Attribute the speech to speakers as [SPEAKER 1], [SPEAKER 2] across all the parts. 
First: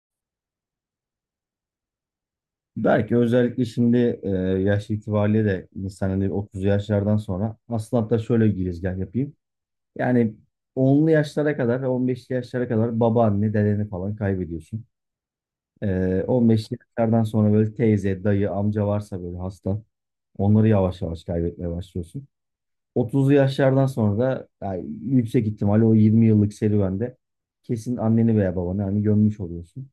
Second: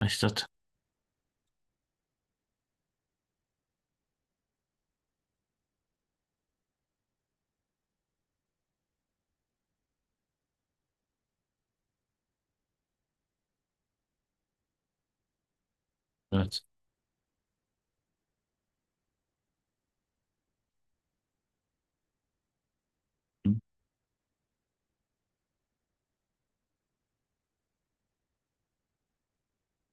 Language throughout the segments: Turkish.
[SPEAKER 1] Başlat.
[SPEAKER 2] Belki özellikle şimdi yaş itibariyle de insan hani 30 yaşlardan sonra aslında hatta şöyle bir girizgah yapayım. Yani onlu yaşlara kadar ve 15'li yaşlara kadar babaanne, dedeni falan kaybediyorsun. E,
[SPEAKER 1] Evet.
[SPEAKER 2] 15'li yaşlardan sonra böyle teyze, dayı, amca varsa böyle hasta onları yavaş yavaş kaybetmeye başlıyorsun. 30'lu
[SPEAKER 1] Hı.
[SPEAKER 2] yaşlardan sonra da yani yüksek ihtimalle o 20 yıllık serüvende kesin anneni veya babanı hani gömmüş oluyorsun.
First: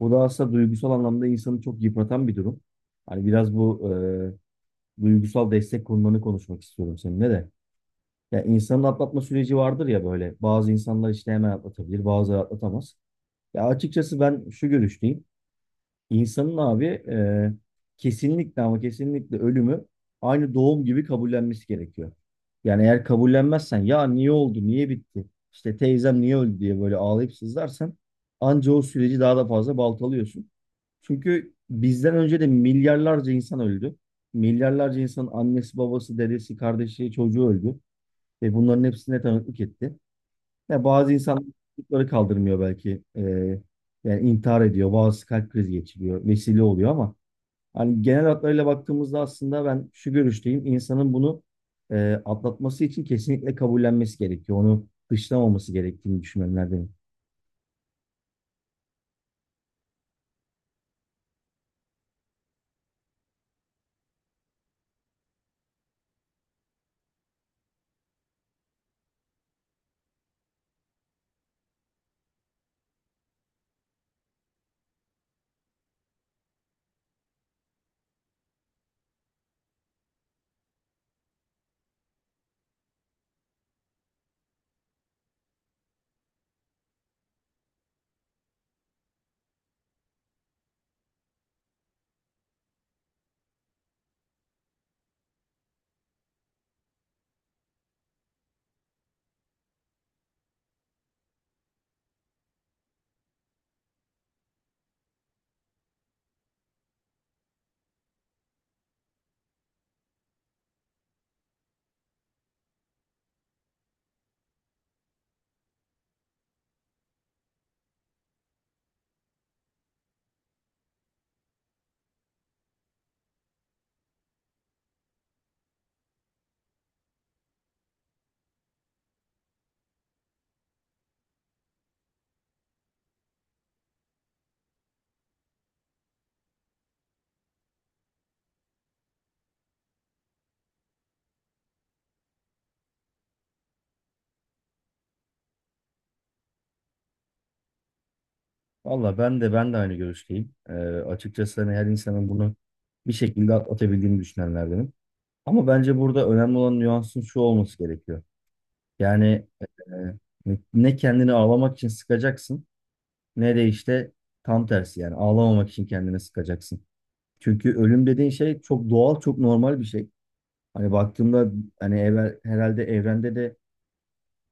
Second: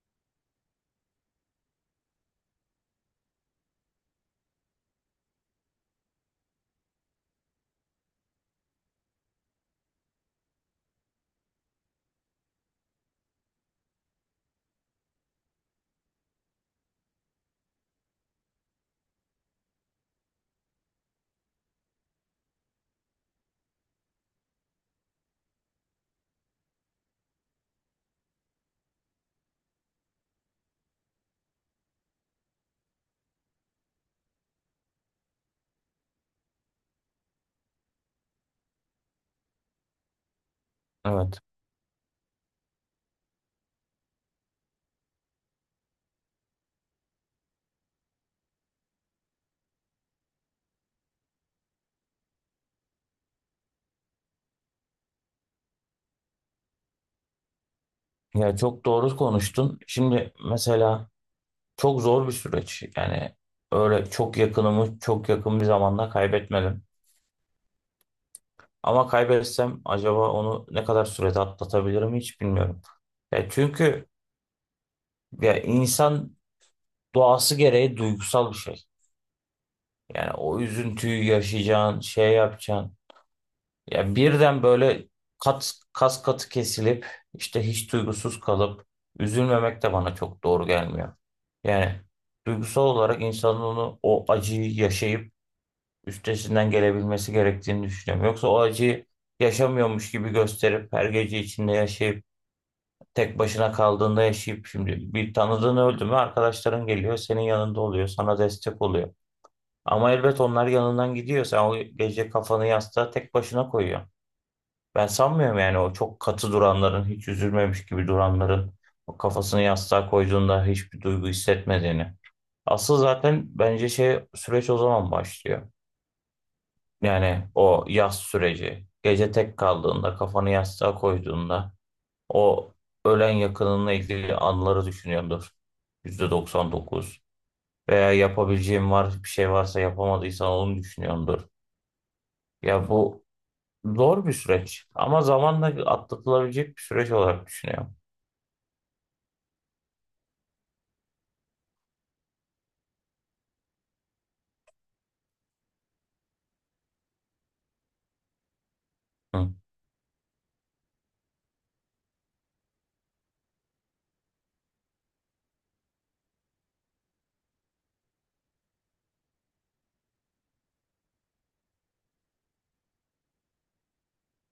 [SPEAKER 2] Bu da aslında duygusal anlamda insanı çok yıpratan bir durum. Hani biraz bu duygusal destek konularını konuşmak istiyorum seninle de. Ya insanın atlatma süreci vardır ya böyle. Bazı insanlar işte hemen atlatabilir, bazıları atlatamaz. Ya açıkçası ben şu görüşteyim. İnsanın abi kesinlikle ama kesinlikle ölümü aynı doğum gibi kabullenmesi gerekiyor. Yani eğer kabullenmezsen ya niye oldu, niye bitti, işte teyzem niye öldü diye böyle ağlayıp sızlarsan anca o süreci daha da fazla baltalıyorsun. Çünkü bizden önce de milyarlarca insan öldü. Milyarlarca insanın annesi, babası, dedesi, kardeşi, çocuğu öldü. Ve bunların hepsine tanıklık etti. Ya bazı
[SPEAKER 1] Evet.
[SPEAKER 2] insanlar çocukları kaldırmıyor belki. Yani intihar ediyor. Bazısı kalp krizi geçiriyor. Vesile oluyor ama hani genel hatlarıyla baktığımızda aslında ben şu görüşteyim. İnsanın bunu atlatması için kesinlikle kabullenmesi gerekiyor. Onu dışlamaması gerektiğini düşünenlerdenim.
[SPEAKER 1] Ya çok doğru konuştun. Şimdi mesela çok zor bir süreç. Yani öyle çok yakınımı çok yakın bir zamanda kaybetmedim. Ama kaybetsem acaba onu ne kadar sürede atlatabilirim hiç bilmiyorum. Ya çünkü ya insan doğası gereği duygusal bir şey. Yani o üzüntüyü yaşayacağın, şey yapacağın. Ya birden böyle kas katı kesilip işte hiç duygusuz kalıp üzülmemek de bana çok doğru gelmiyor. Yani duygusal olarak insanın onu o acıyı yaşayıp üstesinden gelebilmesi gerektiğini düşünüyorum. Yoksa o acıyı yaşamıyormuş gibi gösterip her gece içinde yaşayıp tek başına kaldığında yaşayıp şimdi bir tanıdığın öldü mü arkadaşların geliyor senin yanında oluyor sana destek oluyor. Ama elbet onlar yanından gidiyor sen o gece kafanı yastığa tek başına koyuyorsun. Ben sanmıyorum yani o çok katı duranların, hiç üzülmemiş gibi duranların o kafasını yastığa koyduğunda hiçbir duygu hissetmediğini. Asıl zaten bence şey süreç o zaman başlıyor. Yani o yas süreci. Gece tek kaldığında, kafanı yastığa koyduğunda o ölen yakınınla ilgili anıları düşünüyordur. %99. Veya yapabileceğim var, bir şey varsa yapamadıysan onu düşünüyordur. Ya bu zor bir süreç ama zamanla atlatılabilecek bir süreç olarak düşünüyorum.
[SPEAKER 2] Valla ben de aynı görüşteyim. Açıkçası hani her insanın bunu bir şekilde atlatabildiğini düşünenlerdenim. Ama bence burada önemli olan nüansın şu olması gerekiyor. Yani
[SPEAKER 1] Hı.
[SPEAKER 2] ne kendini ağlamak için sıkacaksın ne de işte tam tersi yani ağlamamak için kendine sıkacaksın. Çünkü ölüm dediğin şey çok doğal, çok normal bir şey. Hani baktığımda hani evvel, herhalde evrende de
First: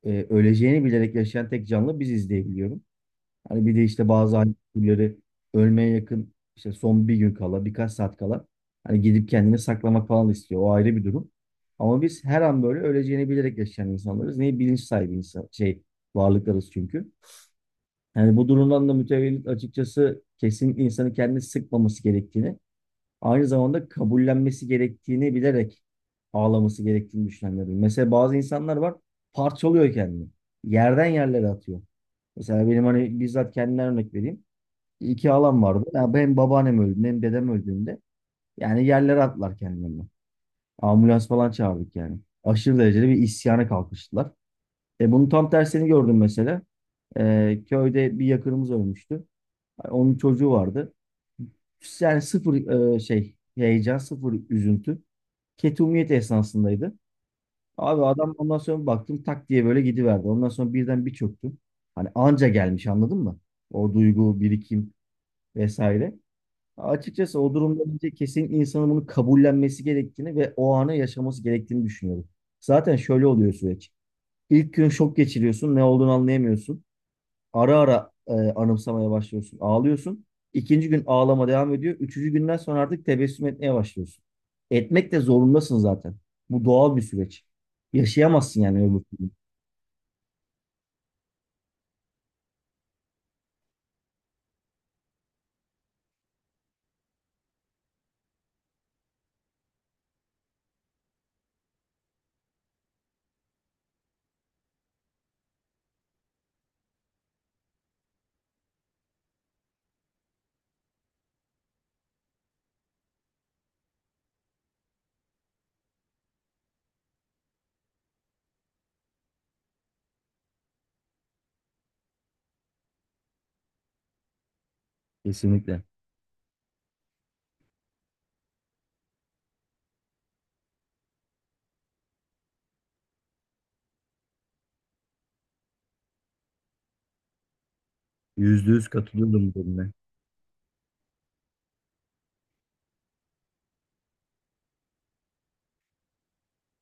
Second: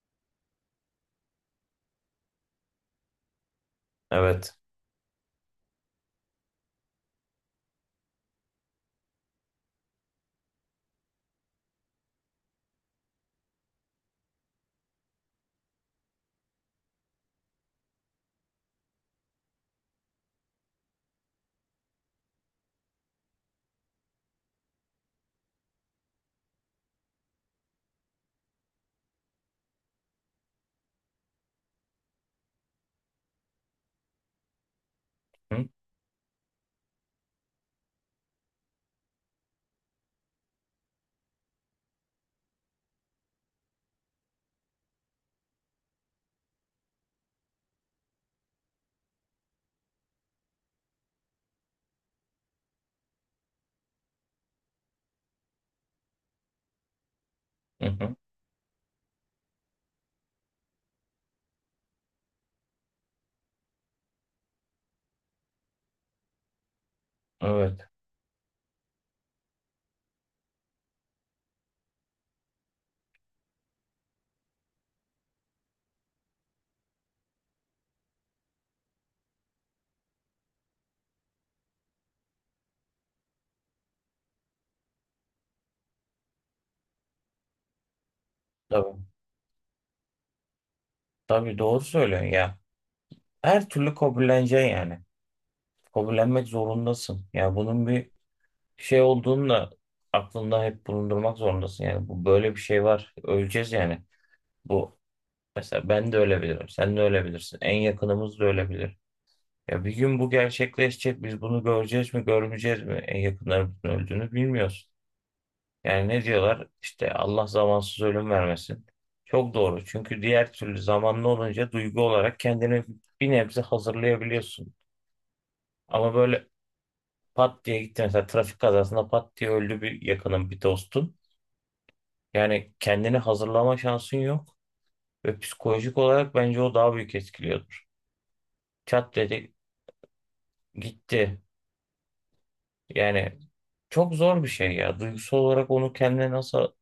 [SPEAKER 2] öleceğini bilerek yaşayan tek canlı biziz diye biliyorum. Hani bir de işte bazı hani
[SPEAKER 1] Evet.
[SPEAKER 2] türleri ölmeye yakın işte son bir gün kala, birkaç saat kala hani gidip kendini saklamak falan istiyor. O ayrı bir durum. Ama biz her an böyle öleceğini bilerek yaşayan insanlarız. Neyi bilinç sahibi insan, şey varlıklarız çünkü. Yani bu durumdan da mütevellit açıkçası kesinlikle insanı kendini sıkmaması gerektiğini, aynı zamanda kabullenmesi gerektiğini bilerek ağlaması gerektiğini düşünenlerim. Mesela bazı insanlar var parçalıyor kendini. Yerden yerlere atıyor. Mesela benim hani bizzat kendimden örnek vereyim. İki halam
[SPEAKER 1] Hı,
[SPEAKER 2] vardı. Ya benim babaannem öldüğünde hem dedem öldüğünde yani yerlere attılar kendilerini. Ambulans falan çağırdık yani. Aşırı derecede bir isyana kalkıştılar. E bunun tam tersini gördüm mesela. Köyde bir yakınımız ölmüştü. Onun çocuğu vardı. Yani sıfır şey heyecan, sıfır üzüntü. Ketumiyet esnasındaydı.
[SPEAKER 1] hı,
[SPEAKER 2] Abi
[SPEAKER 1] hı.
[SPEAKER 2] adam ondan sonra baktım tak diye böyle gidiverdi. Ondan sonra birden bir çöktüm. Hani anca gelmiş anladın mı? O duygu, birikim vesaire. Açıkçası o durumda
[SPEAKER 1] Evet.
[SPEAKER 2] bence kesin insanın bunu kabullenmesi gerektiğini ve o anı yaşaması gerektiğini düşünüyorum. Zaten şöyle oluyor süreç. İlk gün şok geçiriyorsun, ne olduğunu anlayamıyorsun. Ara ara anımsamaya başlıyorsun. Ağlıyorsun. İkinci gün ağlama devam ediyor. Üçüncü günden sonra artık tebessüm etmeye başlıyorsun. Etmek de zorundasın zaten. Bu doğal bir süreç. Yaşayamazsın yani
[SPEAKER 1] Tabii.
[SPEAKER 2] öbür türlü.
[SPEAKER 1] Tabii doğru söylüyorsun ya. Her türlü kabulleneceksin yani. Kabullenmek zorundasın. Ya bunun bir şey olduğunu da aklında hep bulundurmak zorundasın. Yani bu böyle bir şey var. Öleceğiz yani. Bu mesela ben de ölebilirim. Sen de ölebilirsin. En yakınımız da ölebilir. Ya bir gün bu gerçekleşecek. Biz bunu göreceğiz mi, görmeyeceğiz mi? En yakınlarımızın öldüğünü bilmiyoruz. Yani ne diyorlar? İşte Allah zamansız ölüm vermesin. Çok doğru. Çünkü diğer türlü zamanlı olunca duygu olarak kendini bir nebze hazırlayabiliyorsun.
[SPEAKER 2] Kesinlikle.
[SPEAKER 1] Ama böyle pat diye gitti mesela trafik kazasında pat diye öldü bir yakının bir dostun. Yani kendini hazırlama şansın yok ve psikolojik olarak bence o daha büyük etkiliyordur.
[SPEAKER 2] %100
[SPEAKER 1] Çat
[SPEAKER 2] katılıyorum bu
[SPEAKER 1] dedi
[SPEAKER 2] konuda.
[SPEAKER 1] gitti. Yani çok zor bir şey ya. Duygusal olarak onu kendine nasıl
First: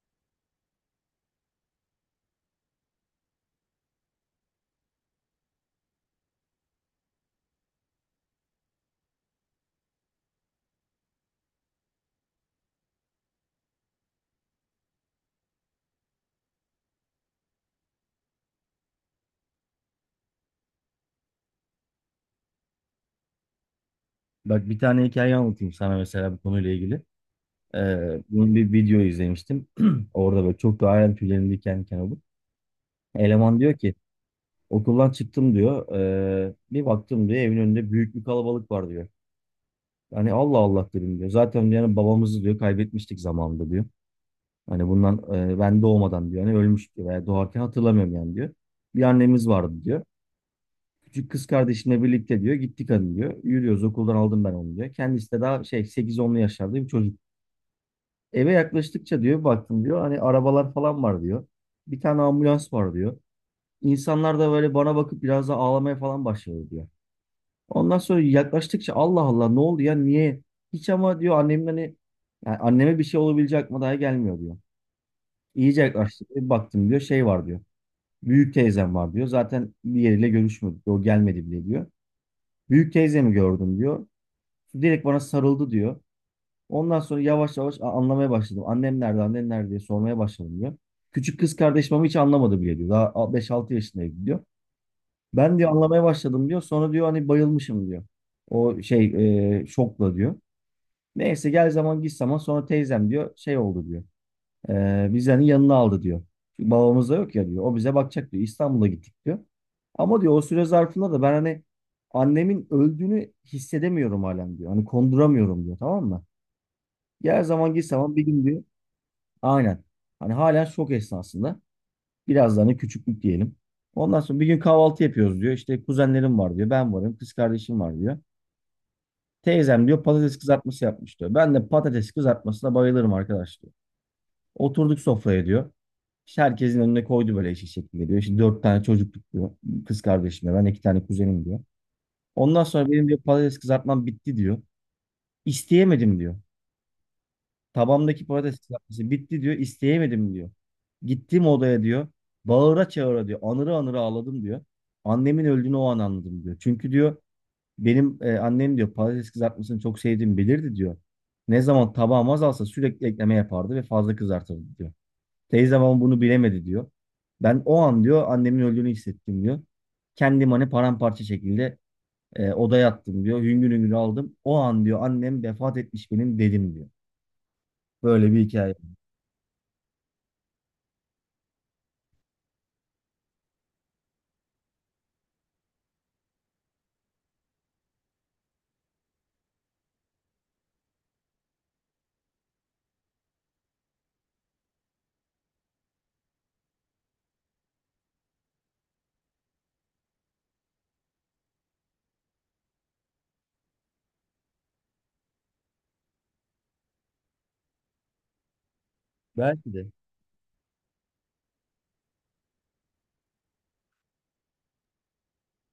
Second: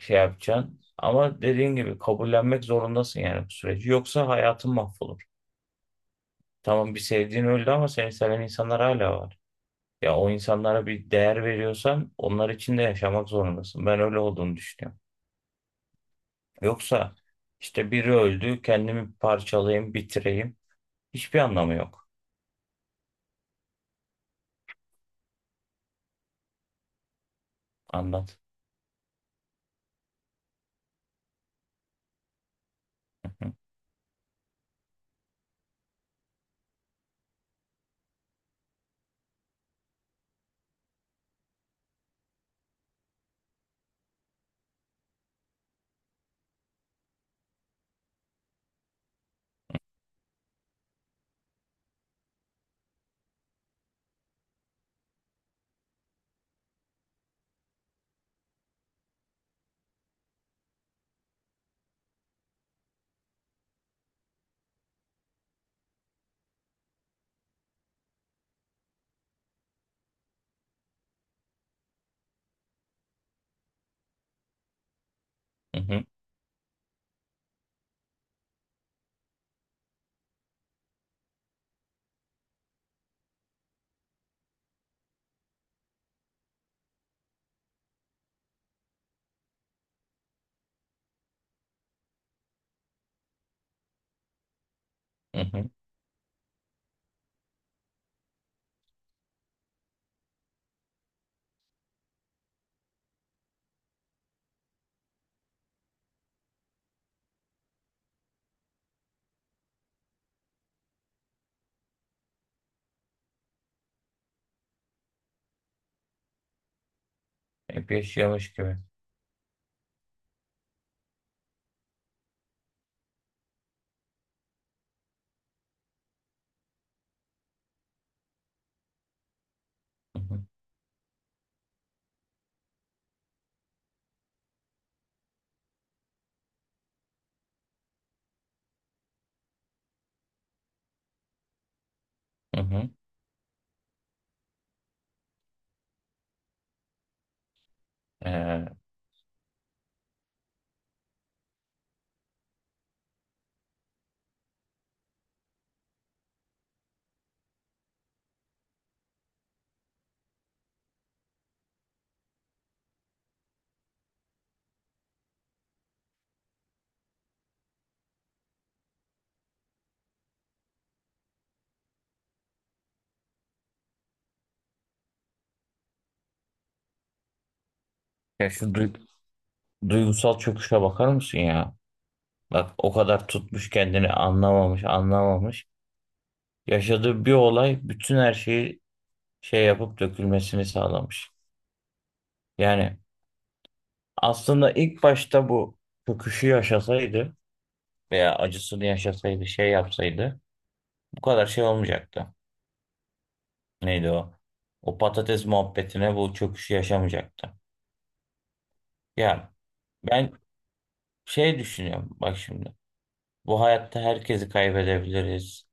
[SPEAKER 1] şey yapacaksın. Ama dediğin gibi kabullenmek zorundasın yani bu süreci. Yoksa hayatın mahvolur. Tamam bir sevdiğin öldü ama seni seven insanlar hala var. Ya o insanlara bir değer veriyorsan onlar için de yaşamak zorundasın. Ben öyle olduğunu düşünüyorum. Yoksa işte biri öldü, kendimi parçalayayım, bitireyim. Hiçbir anlamı yok.
[SPEAKER 2] Bak bir tane hikaye anlatayım sana mesela bu konuyla ilgili.
[SPEAKER 1] Anlat.
[SPEAKER 2] Bunun bir video izlemiştim. Orada böyle çok da hayal tüylerim diken diken oldu.
[SPEAKER 1] Hı
[SPEAKER 2] Eleman diyor ki okuldan çıktım diyor. Bir baktım diyor evin önünde büyük bir kalabalık var diyor. Hani Allah Allah dedim diyor. Zaten yani babamızı diyor kaybetmiştik zamanında diyor. Hani bundan ben doğmadan diyor. Hani ölmüş diyor veya doğarken hatırlamıyorum yani diyor. Bir annemiz vardı diyor. Küçük kız kardeşimle birlikte diyor gittik hani diyor. Yürüyoruz okuldan aldım ben onu diyor. Kendisi de daha şey sekiz onlu yaşlarda bir çocuk. Eve yaklaştıkça diyor baktım diyor hani arabalar falan var diyor. Bir tane ambulans var diyor. İnsanlar da böyle bana bakıp biraz da ağlamaya falan başladı diyor. Ondan sonra yaklaştıkça Allah Allah ne oldu ya niye? Hiç ama diyor annemin hani yani anneme bir şey olabilecek aklıma daha gelmiyor diyor. İyice
[SPEAKER 1] hı
[SPEAKER 2] yaklaştık. Bir baktım diyor şey var diyor. Büyük teyzem var diyor. Zaten diğeriyle görüşmedik. O gelmedi bile diyor. Büyük teyzemi gördüm diyor. Direkt bana sarıldı diyor. Ondan sonra yavaş yavaş anlamaya başladım. Annem nerede, annem nerede diye sormaya başladım diyor. Küçük kız kardeşim ama hiç anlamadı bile diyor. Daha 5-6 yaşındaydı diyor.
[SPEAKER 1] hı
[SPEAKER 2] Ben diyor
[SPEAKER 1] hı.
[SPEAKER 2] anlamaya başladım diyor. Sonra diyor hani bayılmışım diyor. O şey şokla diyor. Neyse gel zaman git zaman sonra teyzem diyor şey oldu diyor. Biz yani yanına aldı diyor. Çünkü babamız da yok ya diyor. O bize bakacak diyor. İstanbul'a gittik diyor. Ama diyor o süre zarfında da ben hani annemin öldüğünü hissedemiyorum halen diyor. Hani konduramıyorum diyor tamam mı? Gel zaman git
[SPEAKER 1] Hep
[SPEAKER 2] zaman bir gün
[SPEAKER 1] yaşıyormuş
[SPEAKER 2] diyor.
[SPEAKER 1] gibi.
[SPEAKER 2] Aynen. Hani halen şok esnasında. Biraz da hani küçüklük diyelim. Ondan sonra bir gün kahvaltı yapıyoruz diyor. İşte kuzenlerim var diyor. Ben varım. Kız kardeşim var diyor. Teyzem diyor
[SPEAKER 1] Hı
[SPEAKER 2] patates
[SPEAKER 1] hı
[SPEAKER 2] kızartması yapmış diyor. Ben de patates kızartmasına bayılırım arkadaşlar. Oturduk sofraya diyor. İşte herkesin önüne koydu böyle eşek şekilde diyor. İşte dört tane çocukluk diyor. Kız kardeşim ben iki tane kuzenim diyor.
[SPEAKER 1] hı.
[SPEAKER 2] Ondan sonra
[SPEAKER 1] Hı.
[SPEAKER 2] benim diyor patates kızartmam bitti diyor. İsteyemedim diyor. Tabamdaki patates
[SPEAKER 1] Ee,
[SPEAKER 2] kızartması bitti diyor. İsteyemedim diyor. Gittim odaya diyor. Bağıra çağıra diyor. Anıra anıra ağladım diyor. Annemin öldüğünü o an anladım diyor. Çünkü diyor benim annem diyor patates kızartmasını çok sevdiğimi bilirdi diyor. Ne zaman tabağım azalsa sürekli ekleme yapardı ve fazla kızartırdı diyor. Teyzem ama bunu bilemedi diyor. Ben o an diyor annemin öldüğünü hissettim diyor. Kendim hani paramparça şekilde odaya attım diyor. Hüngür hüngür aldım. O an diyor annem vefat etmiş benim dedim diyor. Böyle bir
[SPEAKER 1] ya şu
[SPEAKER 2] hikaye.
[SPEAKER 1] duy- duygusal çöküşe bakar mısın ya? Bak o kadar tutmuş kendini anlamamış, anlamamış. Yaşadığı bir olay bütün her şeyi şey yapıp dökülmesini sağlamış. Yani aslında ilk başta bu çöküşü yaşasaydı veya acısını yaşasaydı, şey yapsaydı bu kadar şey olmayacaktı. Neydi o? O patates muhabbetine bu çöküşü yaşamayacaktı. Yani
[SPEAKER 2] Belki de
[SPEAKER 1] ben şey düşünüyorum bak şimdi. Bu hayatta herkesi kaybedebiliriz.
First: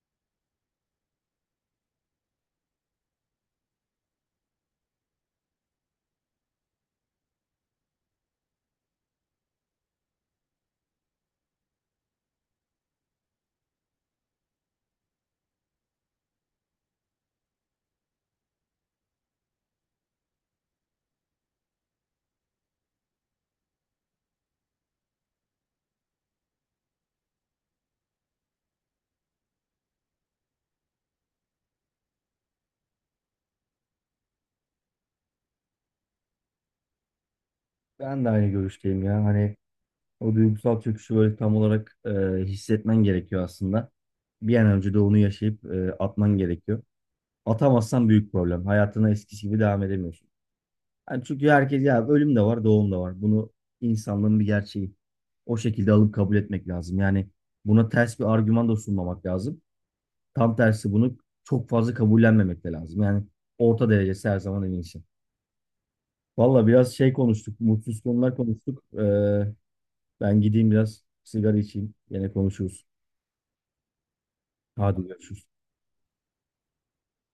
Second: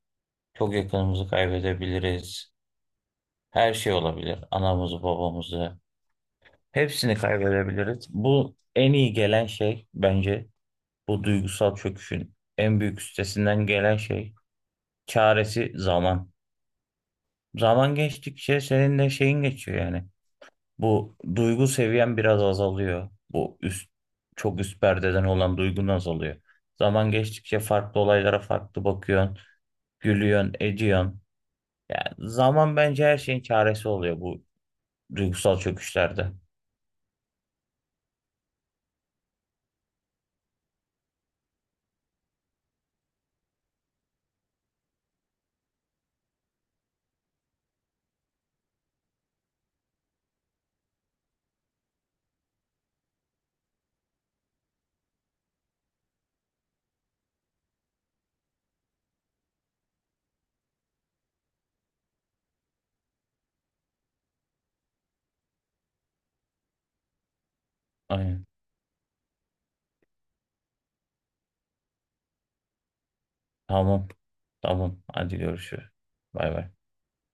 [SPEAKER 1] Çok yakınımızı kaybedebiliriz. Her şey olabilir. Anamızı, babamızı. Hepsini kaybedebiliriz. Bu en iyi gelen şey bence bu duygusal çöküşün en büyük üstesinden gelen şey çaresi zaman. Zaman geçtikçe senin de şeyin geçiyor yani. Bu duygu seviyen biraz azalıyor. Bu çok üst perdeden olan duygun azalıyor. Zaman geçtikçe farklı olaylara farklı bakıyorsun, gülüyorsun, ediyorsun. Yani zaman bence her şeyin çaresi oluyor bu duygusal çöküşlerde.
[SPEAKER 2] ben de aynı görüşteyim ya. Hani o duygusal çöküşü böyle tam olarak hissetmen gerekiyor aslında. Bir an önce de onu yaşayıp atman gerekiyor. Atamazsan büyük problem. Hayatına eskisi gibi devam edemiyorsun. Yani çünkü herkes ya ölüm de var, doğum da var. Bunu insanlığın bir gerçeği. O şekilde alıp kabul etmek lazım. Yani buna ters bir argüman da sunmamak lazım. Tam tersi bunu çok fazla kabullenmemek de lazım. Yani orta derecesi her zaman en iyisi. Valla biraz şey konuştuk, mutsuz konular
[SPEAKER 1] Aynen.
[SPEAKER 2] konuştuk. Ben gideyim biraz sigara içeyim. Yine konuşuruz.
[SPEAKER 1] Tamam.
[SPEAKER 2] Hadi
[SPEAKER 1] Tamam. Hadi
[SPEAKER 2] görüşürüz.
[SPEAKER 1] görüşürüz. Bay bay.